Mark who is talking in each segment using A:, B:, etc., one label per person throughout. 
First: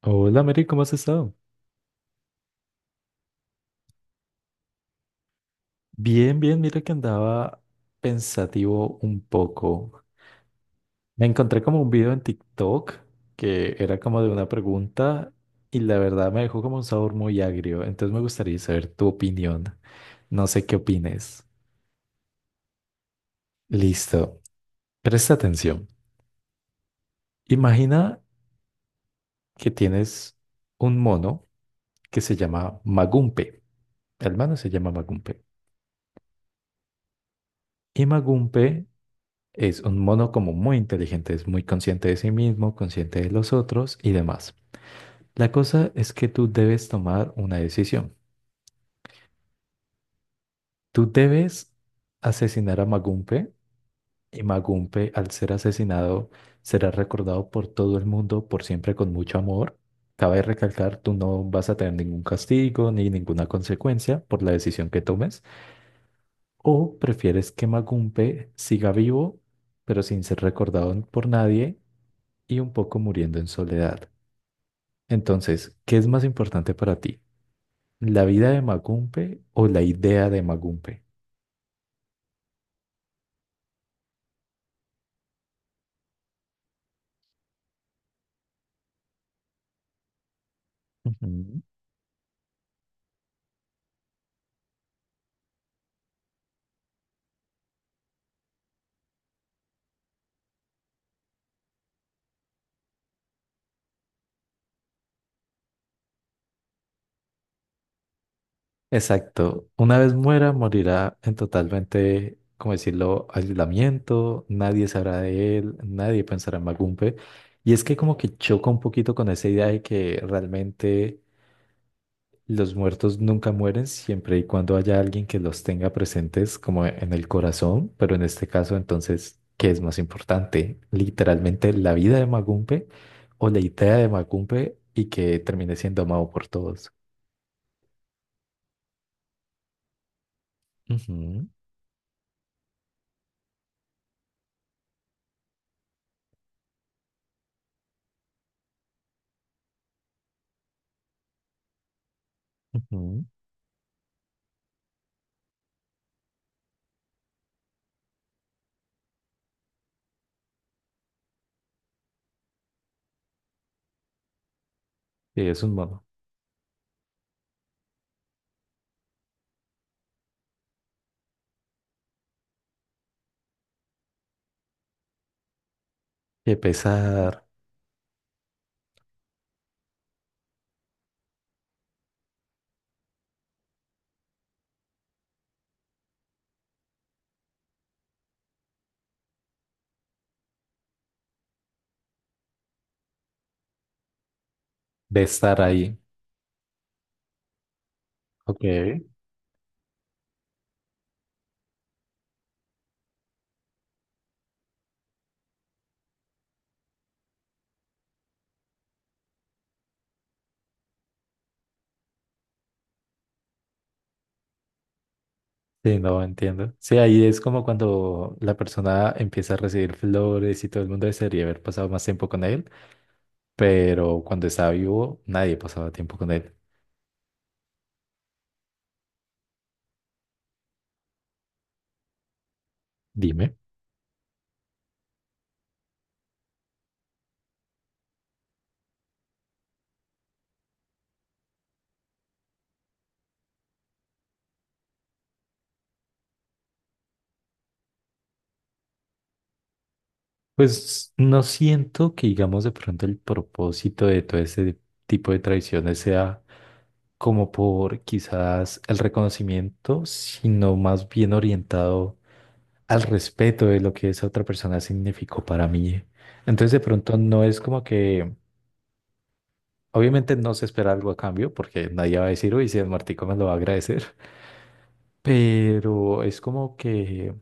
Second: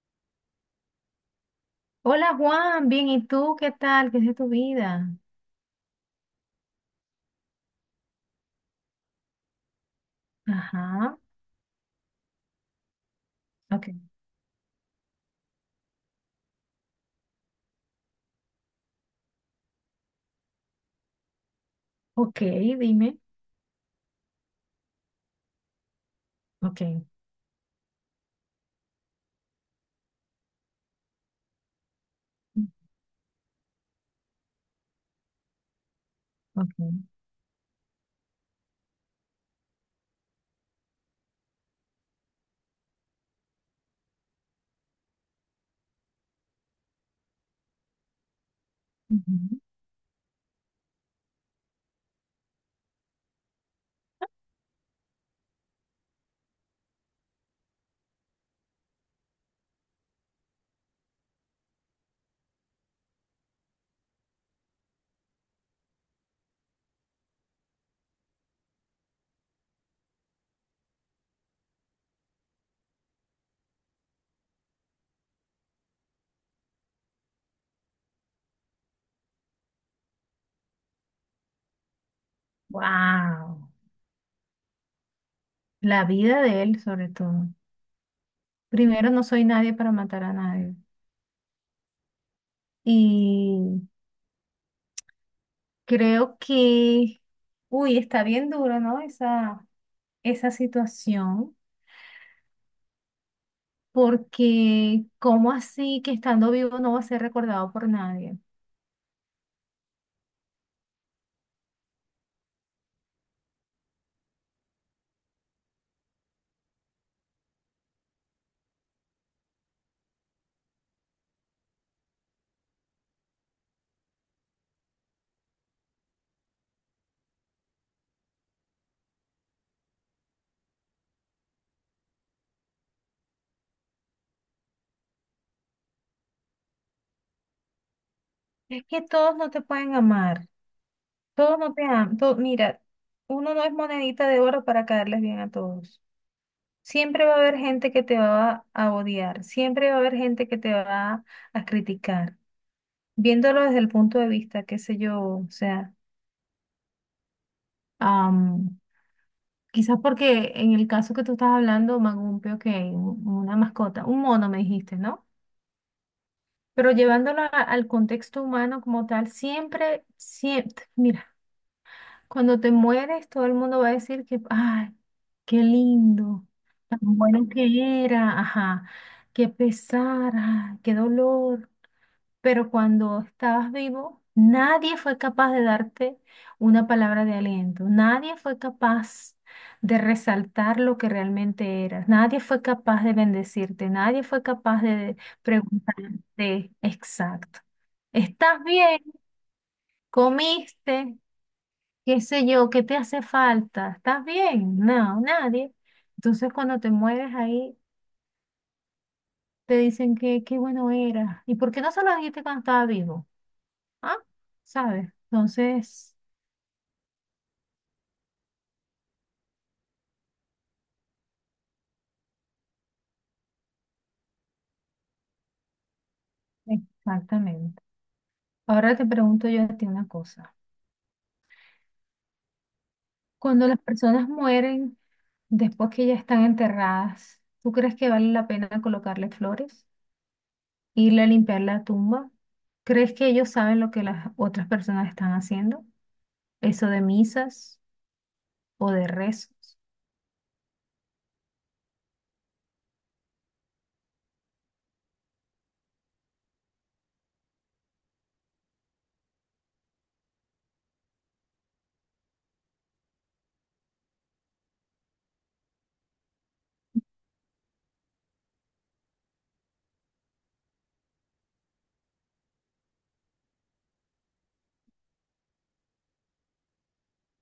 A: Hola, Mary, ¿cómo has estado?
B: Hola Juan, bien, ¿y tú qué tal? ¿Qué es de tu vida?
A: Bien, bien, mira que andaba pensativo un poco.
B: Ajá,
A: Me encontré como un video en TikTok que
B: ok,
A: era como de una pregunta y la verdad me dejó como un sabor muy agrio, entonces me gustaría saber tu opinión. No sé qué opines.
B: ok, dime,
A: Listo, presta atención.
B: ok,
A: Imagina que tienes un mono que se llama Magumpe. El mono se llama Magumpe.
B: ok.
A: Y Magumpe es un mono como muy inteligente, es muy consciente de sí mismo, consciente de los otros y demás. La cosa es que tú debes tomar una decisión. Tú debes asesinar a Magumpe y Magumpe al ser asesinado será recordado por todo el mundo por siempre con mucho amor. Cabe recalcar, tú no vas a tener ningún castigo ni ninguna consecuencia por la decisión que tomes. O prefieres que Magumpe siga vivo, pero sin ser recordado por nadie y un poco muriendo en soledad. Entonces, ¿qué es más importante para ti? ¿La vida de Magumpe o la idea de Magumpe?
B: Wow, la vida de él sobre todo. Primero, no soy nadie para matar a nadie.
A: Ujú.
B: Y creo que, uy, está bien duro, ¿no? Esa situación, porque ¿cómo así que estando vivo no va a ser recordado por nadie?
A: Exacto. Una vez muera, morirá en totalmente, como decirlo, aislamiento, nadie sabrá de él, nadie pensará en Magumpe. Y es que como que choca un poquito con esa idea de que realmente los muertos nunca mueren siempre y cuando haya alguien que los tenga presentes como en el corazón, pero en este caso entonces, ¿qué es más importante? ¿Literalmente la vida de Magumpe o la idea de Magumpe y que termine siendo amado por todos?
B: Es que todos no te pueden amar.
A: Ujú,
B: Todos no te aman. Mira, uno no es monedita de oro para caerles bien a todos. Siempre va a haber gente que te va a odiar. Siempre va a haber gente que te va a criticar.
A: ujú.
B: Viéndolo desde el punto de vista, qué sé yo, o sea, am, quizás porque en el caso que tú estás hablando, Magumpio, que una mascota, un mono me dijiste, ¿no?
A: Sí, es un modo.
B: Pero llevándolo al contexto humano como tal, siempre, siempre, mira. Cuando te mueres, todo el mundo va a decir que, ay, qué lindo,
A: Qué
B: tan
A: pesar
B: bueno que era, ajá, qué pesar, ay, qué dolor. Pero cuando estabas vivo, nadie fue capaz de darte una palabra de aliento, nadie fue capaz de resaltar lo que realmente eras, nadie fue capaz de bendecirte, nadie fue capaz de
A: de estar ahí.
B: preguntarte, exacto, ¿estás
A: Ok.
B: bien? ¿Comiste? Qué sé yo, qué te hace falta, ¿estás bien? No, nadie. Entonces cuando te mueres ahí, te dicen que qué bueno era. ¿Y por qué no se lo dijiste cuando estaba vivo? ¿Ah? ¿Sabes?
A: Sí,
B: Entonces,
A: no entiendo. Sí, ahí es como cuando la persona empieza a recibir flores y todo el mundo desearía haber pasado más tiempo con él, pero cuando estaba vivo nadie pasaba tiempo con él.
B: exactamente. Ahora te pregunto yo a ti una cosa.
A: Dime.
B: Cuando las personas mueren después que ya están enterradas, ¿tú crees que vale la pena colocarle flores? ¿Irle a limpiar la tumba? ¿Crees que ellos saben lo que las otras personas están haciendo? ¿Eso de misas? O de rezos.
A: Pues no siento que, digamos, de pronto el propósito de todo este tipo de tradiciones sea como por quizás el reconocimiento, sino más bien orientado al respeto de lo que esa otra persona significó para mí. Entonces, de pronto no es como que, obviamente no se espera algo a cambio, porque nadie va a decir, uy, si el martico me lo va a agradecer, pero es como que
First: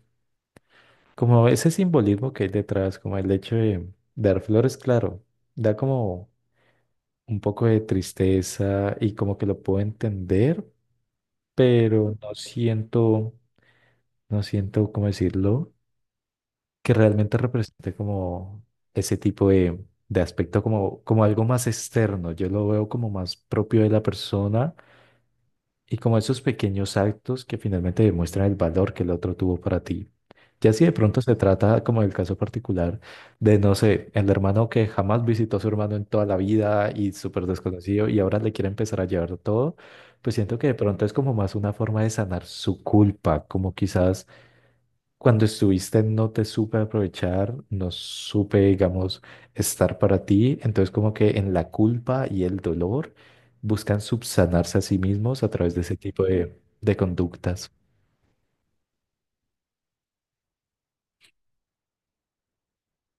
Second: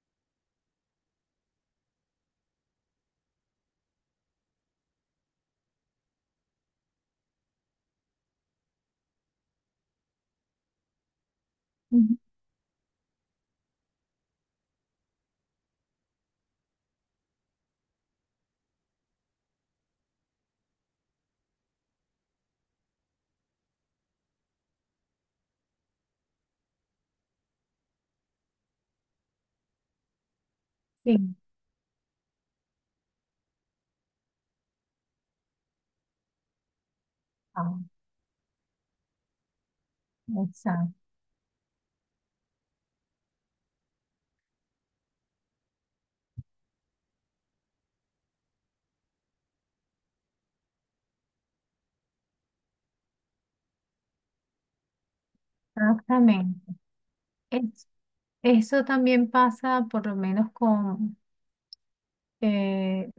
A: como ese simbolismo que hay detrás, como el hecho de dar flores, claro, da como un poco de tristeza y como que lo puedo entender,
B: Ujú.
A: pero no siento, no siento, ¿cómo decirlo? Que realmente represente como ese tipo de aspecto, como, como algo más externo. Yo lo veo como más propio de la persona y como esos pequeños actos que finalmente demuestran el valor que el otro tuvo para ti. Ya si de pronto
B: Sí,
A: se trata, como el caso particular, de, no sé, el hermano que jamás visitó a su hermano en toda la vida y súper
B: ah,
A: desconocido y ahora le quiere empezar a llevar todo, pues siento que de
B: exacto,
A: pronto es como más una forma de sanar su culpa, como quizás cuando estuviste no te supe aprovechar, no supe, digamos, estar para ti. Entonces como que en la culpa y el dolor buscan subsanarse a sí mismos a través de ese tipo de,
B: exactamente.
A: de conductas.
B: Es- Eso también pasa por lo menos con, eh,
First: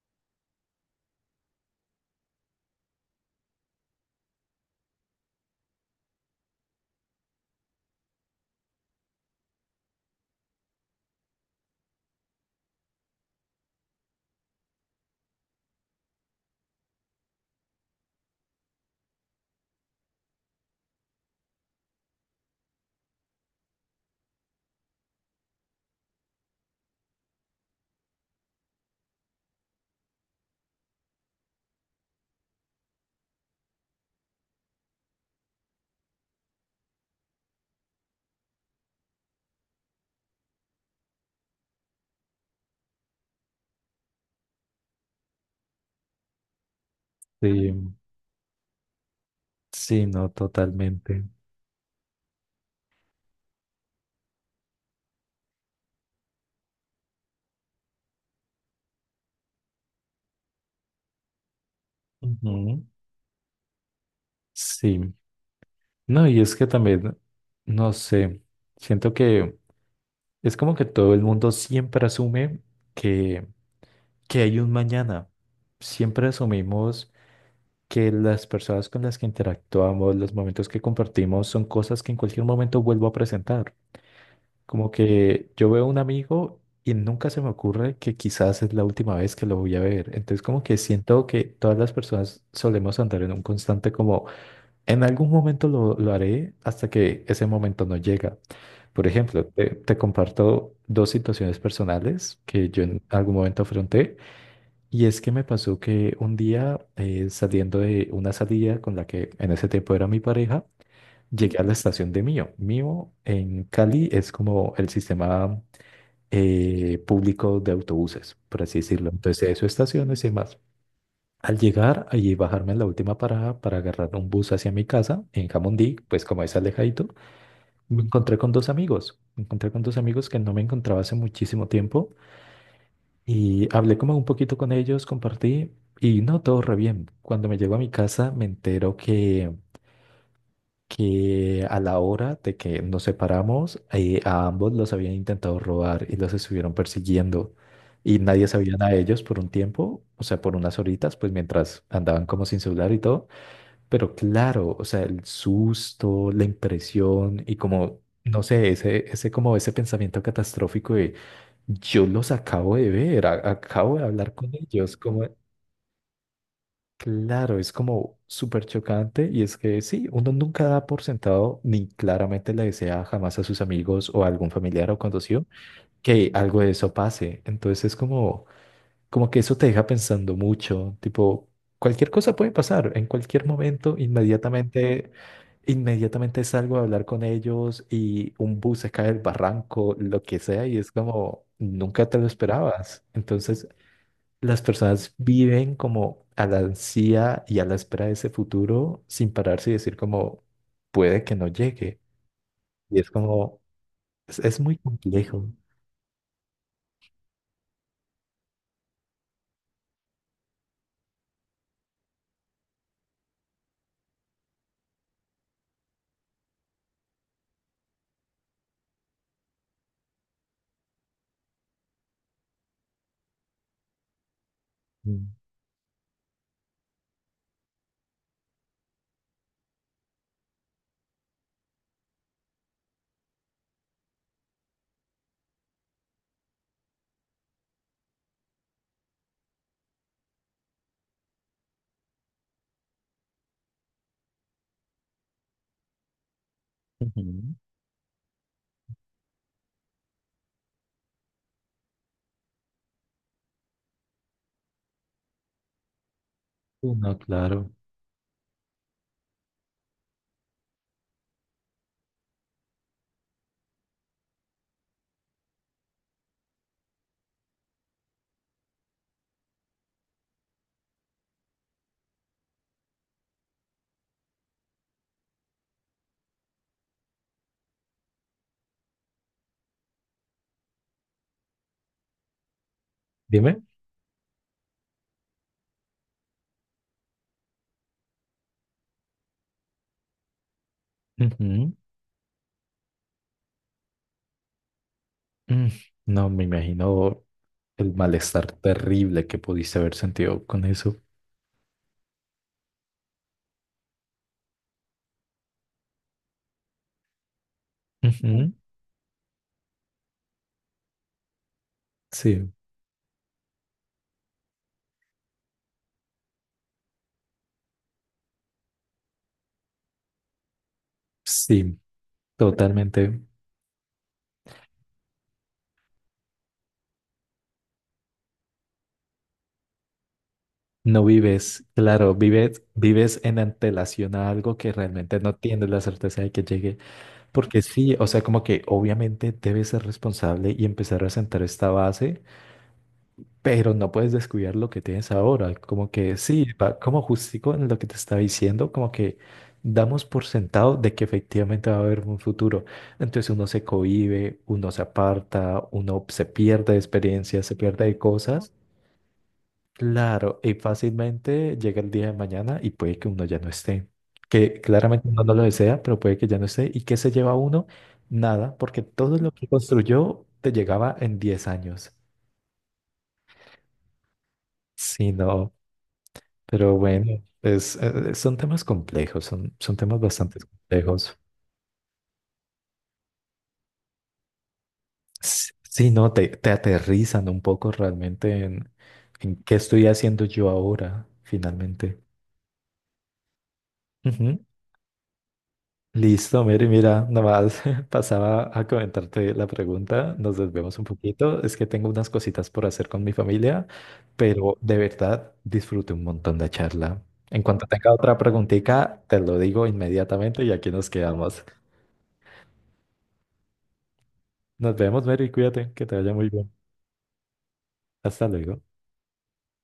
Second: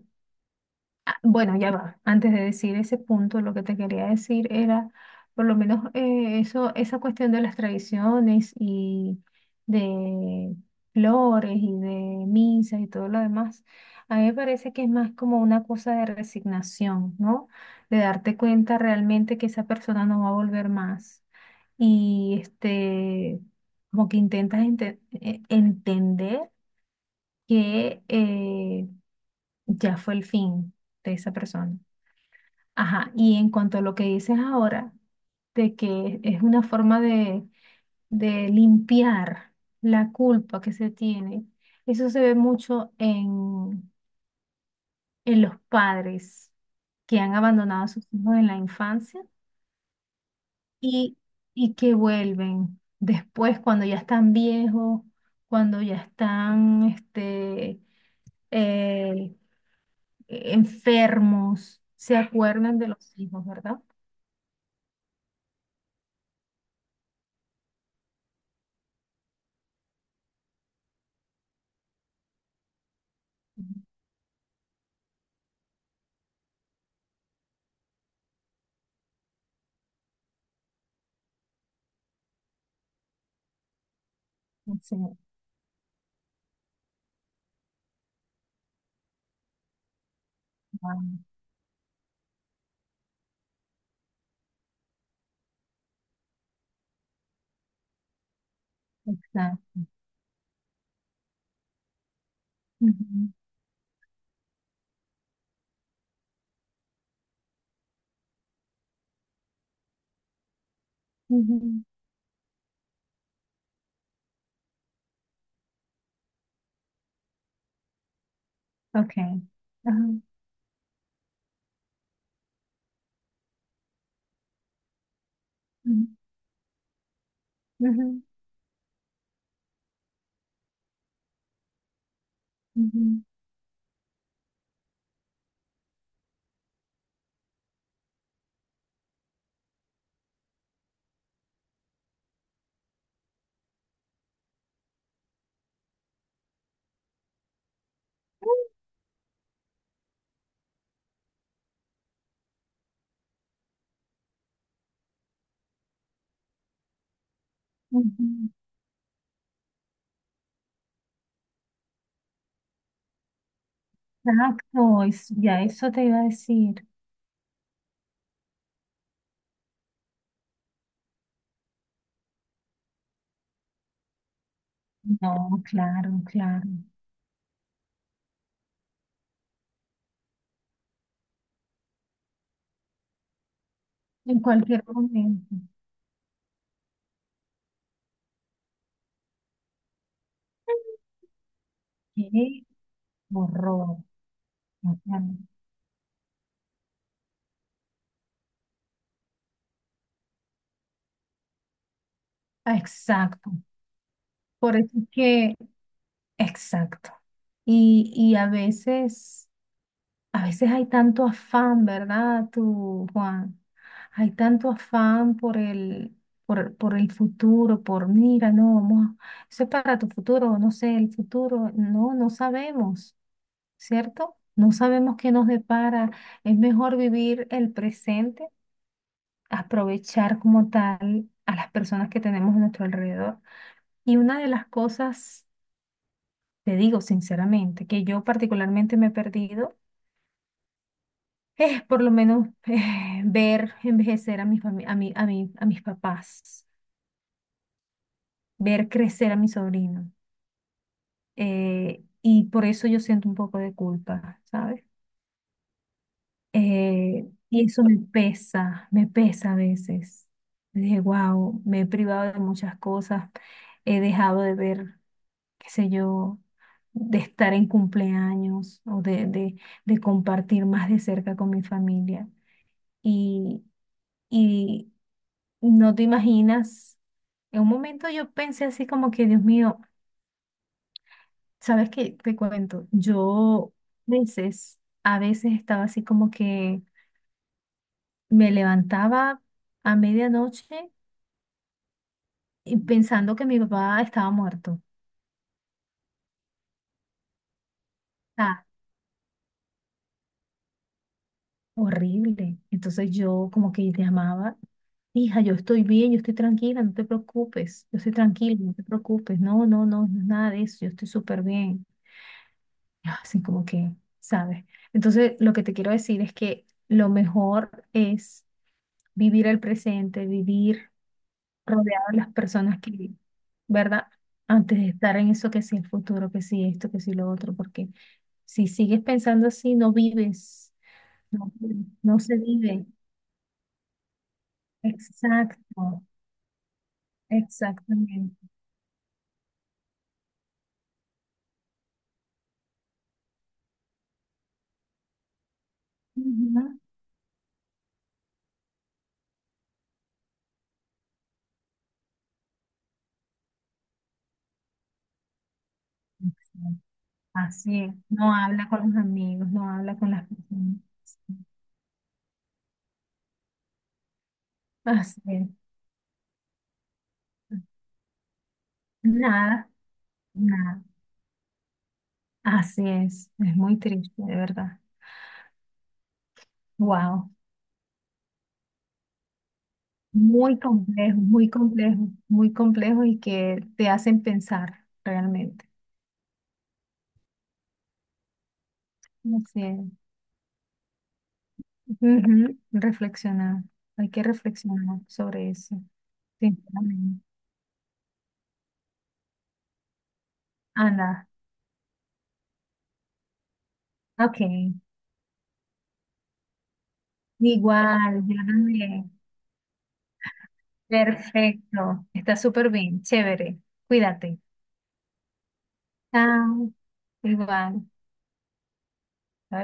B: ah, bueno, ya va. Antes de decir ese punto, lo que te quería decir era, por lo menos eso, esa cuestión de las tradiciones y de flores y de misas y todo lo demás, a mí me parece que es más como una cosa de resignación, ¿no? De darte cuenta realmente que esa persona no va a volver más. Y este, como que intentas entender que ya fue el fin de esa persona. Ajá, y en cuanto a lo que dices ahora, de que es una forma de limpiar la culpa que se tiene, eso se ve mucho en los padres que han
A: Sí,
B: abandonado a sus hijos en la infancia
A: sí, no,
B: y,
A: totalmente.
B: y que vuelven después cuando ya están viejos, cuando ya están este, eh, enfermos, se acuerdan
A: Ujú.
B: de los hijos, ¿verdad?
A: Sí. No, y es que también, no sé, siento que es como que todo el mundo siempre asume que,
B: Ujú.
A: que hay un mañana. Siempre asumimos que las personas con las que interactuamos, los momentos que compartimos, son cosas que en cualquier momento vuelvo a presentar. Como
B: O
A: que yo veo a un amigo y nunca se me ocurre que quizás es la última vez que lo voy a ver. Entonces como que siento que todas las personas solemos andar en un constante como, en algún momento lo haré hasta que ese momento no llega. Por ejemplo, te,
B: exacto.
A: te comparto dos situaciones personales que yo en
B: Ujú,
A: algún momento afronté. Y es que me pasó que un día, saliendo de una salida con la que en ese tiempo era mi pareja, llegué a la
B: ujú.
A: estación de Mio. Mio en Cali es como el sistema público de autobuses, por así decirlo.
B: Ok.
A: Entonces hay sus
B: Ajá,
A: estaciones y demás. Al llegar y bajarme en la última parada para agarrar un bus hacia mi casa en Jamundí,
B: ujú,
A: pues como es alejadito, me
B: ujú,
A: encontré con dos amigos. Me encontré con dos amigos que no me encontraba hace muchísimo tiempo
B: ujú,
A: y hablé como un poquito con ellos, compartí y no, todo re bien. Cuando me llego a mi casa me entero que a la hora de que nos separamos, a ambos los habían intentado robar y los estuvieron persiguiendo y nadie sabía nada de ellos por un tiempo, o sea, por unas horitas, pues mientras andaban como sin celular y todo. Pero claro, o sea, el susto, la impresión y como, no
B: ujú.
A: sé, ese como ese pensamiento catastrófico de yo los acabo de ver, acabo de hablar con ellos,
B: Exacto,
A: como,
B: ya eso te iba a decir.
A: claro, es como súper chocante y es que sí, uno nunca da por sentado ni claramente le desea jamás a sus amigos o a algún familiar o conocido
B: No, claro,
A: que algo
B: claro.
A: de eso pase. Entonces es como como que eso te deja pensando mucho, tipo, cualquier cosa puede pasar en cualquier momento,
B: En cualquier
A: inmediatamente,
B: momento.
A: inmediatamente salgo a hablar con ellos y un bus se cae del barranco, lo que sea, y es como, nunca te lo
B: Qué
A: esperabas. Entonces,
B: horror.
A: las
B: O
A: personas
B: sea,
A: viven como a la ansia y a la espera de ese futuro sin pararse y decir como, puede que no llegue. Y es
B: exacto.
A: como, es
B: Por
A: muy
B: eso es
A: complejo.
B: que, exacto. Y a veces a veces hay tanto afán, ¿verdad, tú, Juan? Hay tanto afán por el futuro, por mira, no, vamos, eso es para tu futuro, no sé, el futuro, no, no sabemos, ¿cierto? No sabemos
A: Mm.
B: qué nos depara. Es mejor vivir el presente, aprovechar como tal a las personas que tenemos a nuestro alrededor. Y una de las cosas, te digo sinceramente, que yo particularmente me he perdido por lo menos ver envejecer a mi a mi, a mis papás,
A: Ujú.
B: ver crecer a mi sobrino. Eh, y por eso yo siento un poco de culpa, ¿sabes?
A: No,
B: Y
A: claro.
B: eso me pesa a veces. Dije, wow, me he privado de muchas cosas, he dejado de ver, qué sé yo, de estar en cumpleaños o de compartir más de cerca con mi familia. Y, y no te imaginas. En un momento yo pensé así como que, Dios mío, ¿sabes qué? Te cuento.
A: Dime.
B: Yo a veces estaba así como que me levantaba a medianoche
A: Ujú.
B: y pensando que mi papá estaba muerto.
A: Mm, No, me imagino el malestar
B: Ah,
A: terrible que pudiste haber sentido con eso.
B: horrible. Entonces yo como que llamaba, hija, yo estoy bien, yo estoy tranquila, no te preocupes, yo estoy
A: Ujú,
B: tranquila, no te preocupes. No, no, no, no es nada de eso, yo estoy súper bien.
A: sí,
B: Así como que, ¿sabes? Entonces, lo que te quiero decir es que lo mejor es vivir el presente, vivir
A: sí,
B: rodeado de las personas que,
A: totalmente.
B: ¿verdad? Antes de estar en eso que sí el futuro, que sí esto, que sí lo otro, porque si sigues pensando así, no vives,
A: No
B: no,
A: vives,
B: vives,
A: claro,
B: no se
A: vives,
B: vive.
A: vives en antelación a algo que realmente no tienes la
B: Exacto,
A: certeza de que llegue, porque sí, o sea,
B: exactamente.
A: como que obviamente debes ser responsable y empezar a sentar esta base. Pero no puedes descuidar lo que tienes ahora. Como que sí,
B: Ujú,
A: va como justico en lo que te estaba diciendo, como que damos por sentado de que efectivamente va a haber un futuro. Entonces uno se cohíbe, uno se aparta, uno se pierde de
B: exacto.
A: experiencias, se
B: Así
A: pierde
B: es,
A: de
B: no
A: cosas.
B: habla con los amigos, no habla con las
A: Claro, y
B: personas.
A: fácilmente llega el día de mañana y puede que uno ya no esté. Que claramente
B: Así
A: uno no lo
B: es.
A: desea, pero puede que ya no esté. ¿Y qué se lleva uno? Nada, porque todo lo que
B: Nada.
A: construyó te
B: Nada.
A: llegaba en 10 años.
B: Así es muy triste, de verdad.
A: Sí, no. Pero bueno,
B: Wow,
A: son temas complejos, son temas bastante
B: muy
A: complejos.
B: complejo, muy complejo, muy complejo y que te hacen pensar realmente.
A: Sí, no, te aterrizan un poco realmente en qué
B: Así
A: estoy
B: es.
A: haciendo yo ahora, finalmente.
B: Ujú, reflexionar, hay que
A: Ujú.
B: reflexionar sobre eso,
A: Listo, Mary, mira,
B: sinceramente.
A: nada más pasaba a comentarte la pregunta, nos desvemos un
B: Ana,
A: poquito, es que tengo unas cositas por hacer con mi familia,
B: ok,
A: pero de verdad disfruté un montón la charla. En cuanto tenga otra
B: igual, yo
A: preguntita,
B: también.
A: te lo digo inmediatamente y aquí nos quedamos.
B: Perfecto, está súper bien, chévere, cuídate.
A: Nos vemos, Mary, cuídate, que te vaya muy bien.
B: Chao, igual.
A: Hasta luego.
B: Bye.